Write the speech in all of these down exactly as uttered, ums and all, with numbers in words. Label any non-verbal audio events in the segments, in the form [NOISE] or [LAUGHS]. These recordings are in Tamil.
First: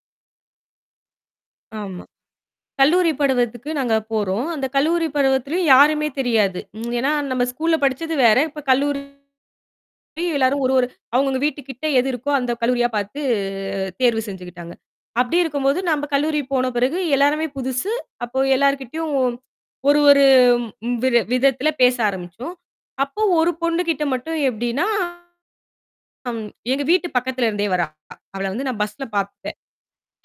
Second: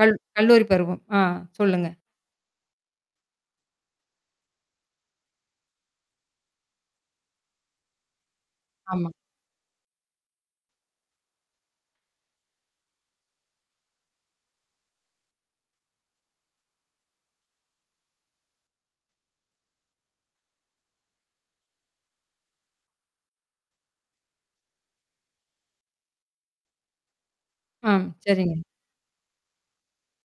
கல் கல்லூரி பருவம் அ சொல்லுங்க. ஆமா கல்லூரிப் படுவதற்கு நாங்க போறோம். அந்தக் கல்லூரி பருவத்தில யாருமே தெரியாது. ஏன்னா நம்ம ஸ்கூல்ல படிச்சது வேற. இப்ப கல்லூரி ஆமா. எல்லாரும் ஒரு ஒரு அவுங்க அவுங்க வீட்டு கிட்ட எது இருக்கோ அந்தக் கல்லூரியா பாத்து, அ தேர்வு செஞ்சுக்கிட்டாங்க. அப்படி இருக்கும்போது, நம்ப கல்லூரி போன பிறகு எல்லாமே புதுசு. அப்போ எல்லார்கிட்டயும் ஒரு ஒரு ம் வி விதத்துல பேச ஆரம்பிச்சோம். அப்போ ஒரு பொண்ணு கிட்ட மட்டும் எப்டின்னா, அம் எங்க வீட்டு பக்கத்துல இருந்தே வரா. ம். அவள சரிங்க. வந்து நான் பஸல பாத்தேன்.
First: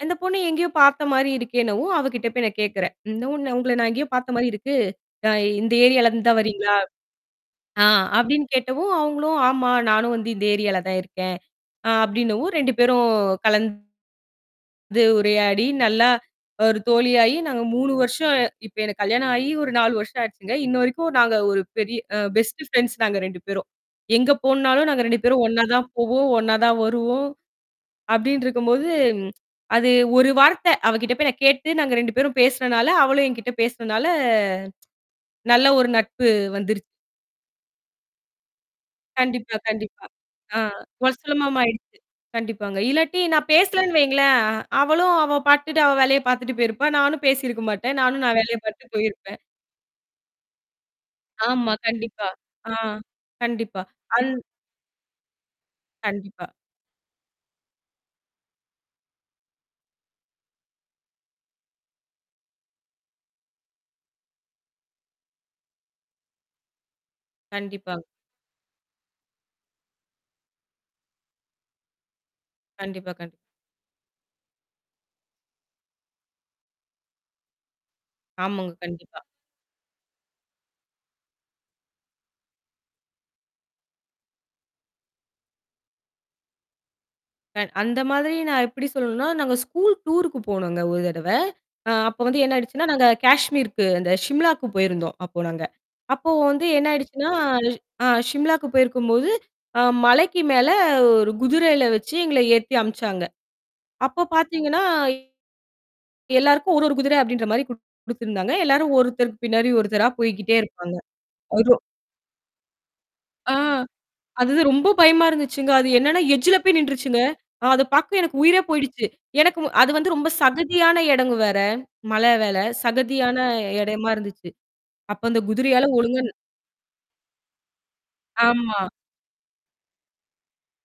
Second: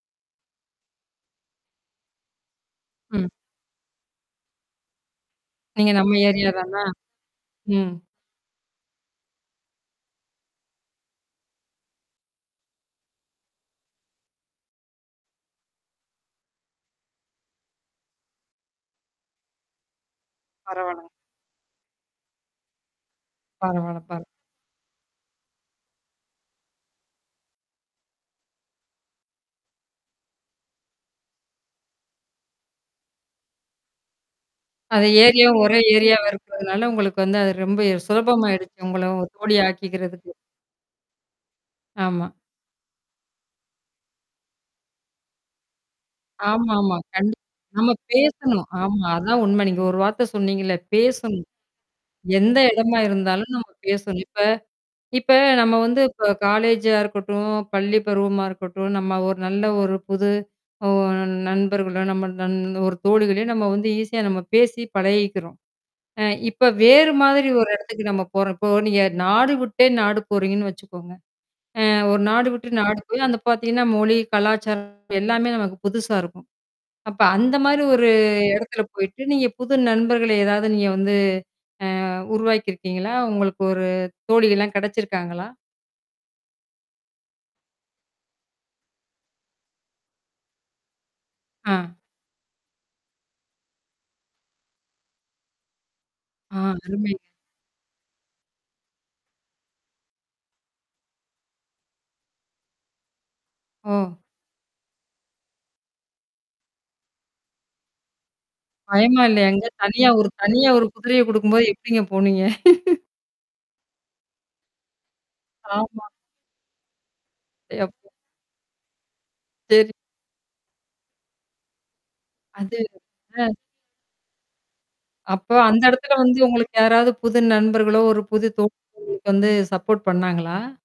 அந்தப் பொண்ணு எங்கயோ பாத்த மாரி இருக்கேன்னவும், அவ கிட்ட போய் நான் கேக்குறேன். ம். "நான் உன்ன உங்கள நான் எங்கயோ பாத்த மாரி இருக்கு. அ இந்த நீங்க ஏரியால நம்ம இருந்து தான் ஏரியா வரீங்களா?" தானா? அ ம் அப்டின்னு கேட்டவும் அவுங்களும் "ஆமா நானும் இந்த ஏரியால தான் இருக்கேன்" அ அப்படின்னவும் ரெண்டு பேரும் கலந்து, உரையாடி நல்லா ஒரு தோழியாயி நாங்க மூணு வருஷம் இப்ப எனக்குக் கல்யாணம் ஆயி ஒரு நாலு வருஷம் ஆச்சுங்க. இன்ன பரவால்லங்க. வரைக்கும் நாங்க ஒரு பெரிய அ பெஸ்ட் ஃபிரண்ட்ஸ் நாங்க ரெண்டு பேரும். பரவாயில்ல பர எங்க போணுனாலும் நாங்க ரெண்டு பேரும் ஒன்னா தான் போவோம். ஒன்னா தான் வருவோம் அப்படின்னு இருக்கும்போது ம் அது ஒரு வார்த்தை. அவ கிட்ட போய்க் கேட்டு நாங்க ரெண்டு பேரும் பேசுனனால, அவளும் என்கிட்ட பேசனனால, அது ஏரியாவும் நல்ல ஒரே ஒரு ஏரியாவ நட்பு வந்துரு இருக்குறதுனால உங்களுக்கு வந்து அது ரொம்ப ய சுலபமா ஆயிடுச்சு உங்கள ஒரு கண்டிப்பா கண்டிப்பா தோழியாக்கிக்கிறதுக்கு. ஒஸ்ரமமாயிடுச்சு சுலபமாயிடுச்சு. ஆமா. கண்டிப்பாங்க இல்லாட்டி, நான் பேசலைன்னு வைங்களேன், அவளும், அவ பாத்துட்டு, அவ வேலைய பாத்துட்டு போயிருப்பா. ஆமா-ஆமா. நானும் கண்டிப். பேசியிருக்க நாம மாட்டேன். நானும் நான் வேலைய பேசணும். பாத்துட்டு ஆமா. போயிருப்பேன். அதான் உண்ம. நீங்க ஒரு வார்த்த சொன்னீங்களே! பேசணும். ஆமா. கண்டிப்பா எந்த ஆ எடமா இருந்தாலும் நம்ம கண்டிப்பா, பேசணும். இப்ப இப்ப நம்ம வந்து இப்ப கண்டிப்பா. காலேஜா இருக்கட்டும், பள்ளி பருவமா இருக்கட்டும், நம்ம ஒரு நல்ல ஒரு புது ஒ நண்பர்களோ, நம்ம ஒரு தோழிகளையோ நம்ம வந்து ஈஸியா நம்ம பேசி பழகிக்கிறோம். அ இப்ப வேறு மாதிரி ஒரு இடத்துக்கு கண்டிப்பாங் நம்ம போறப்போ, நீங்க நாடு விட்டே நாடு போறீங்கன்னு வச்சுக்கோங்க. அ ஒரு நாடு விட்டு நாடு கண்டிப்பா போயி கண்டி அந்த பாத்தீங்கன்னா, மொழி, கலாச்சாரம், எல்லாமே நமக்கு புதுசா இருக்கும். அப்ப அந்த மாதிரி ஒரு ஆமாங்க. எடத்துல கண்டிப்பா. போயிட்டு, நீங்கப் புது நண்பர்களை ஏதாவது நீங்க வந்து அ உருவாக்கி இருக்கீங்களா? உங்களுக்கு ஒரு தோழி எல்லாம் கிடைச்சுருக்காங்களா? கண் அந்த மாதிரி நான் எப்படி சொல்லணும்னா நாங்க ஸ்கூல் டூர்க்கு போனோங்க ஒரு தடவை ஆ. அ அப்போ வந்து என்ன ஆயிடுச்சுன்னா, நாங்க காஷ்மீருக்கு அந்த ஷிம்லாக்கு போயிருந்தோம். அப்போ நாங்க. அப்போ ஆ, வந்து என்ன அருமைங்க. ஆயிடுச்சுன்னா ஆ ஷிம்லாக்கு போயிருக்கும் போது, அ மலைக்கு மேல ஒரு குதிரைல வச்சு எங்கள ஏத்தி அம்ச்சாங்க. ஓ. அப்போ பாத்தீங்கன்னா, எல்லாருக்கும் ஒரு ஒரு குதிரை அப்டின்ற மாரி குடுத்திருந்தாங்க. எல்லாரும் பயமா ஒருத்தருக்கு இல்லையாங்க? எங்க பின்னாடி ஒருத்தரா தனியா ஒரு போய்க்கிட்டே தனியா ஒரு இருப்பாங்க. குதிரைய குடுக்கும்போது [UNINTELLIGIBLE] எப்படிங்க போனீங்க? [LAUGHS] அ அது தான் ரொம்ப பயமா இருந்துச்சுங்க. அது ஆமா. என்னன்னா எட்ஜுல போய் நிண்டுருச்சுங்க. அ அ அது யப்பா! பாக்க எனக்கு உயிரே போயிடுச்சு. எனக்கு அது சரி. வந்து ரொம்ப சகதியான எடங்க வேற, மலவேல, அது சகதியான அ. இடமா இருந்துச்சு. அப்போ அந்தக் அப்போ அந்த குதிரையால எடத்துல ஒழுங்கா வந்து உங்களுக்கு யாராவது புது நண்பர்களோ, ஒரு புது ஆமா. தோழி வந்து சப்போர்ட் பண்ணாங்களா?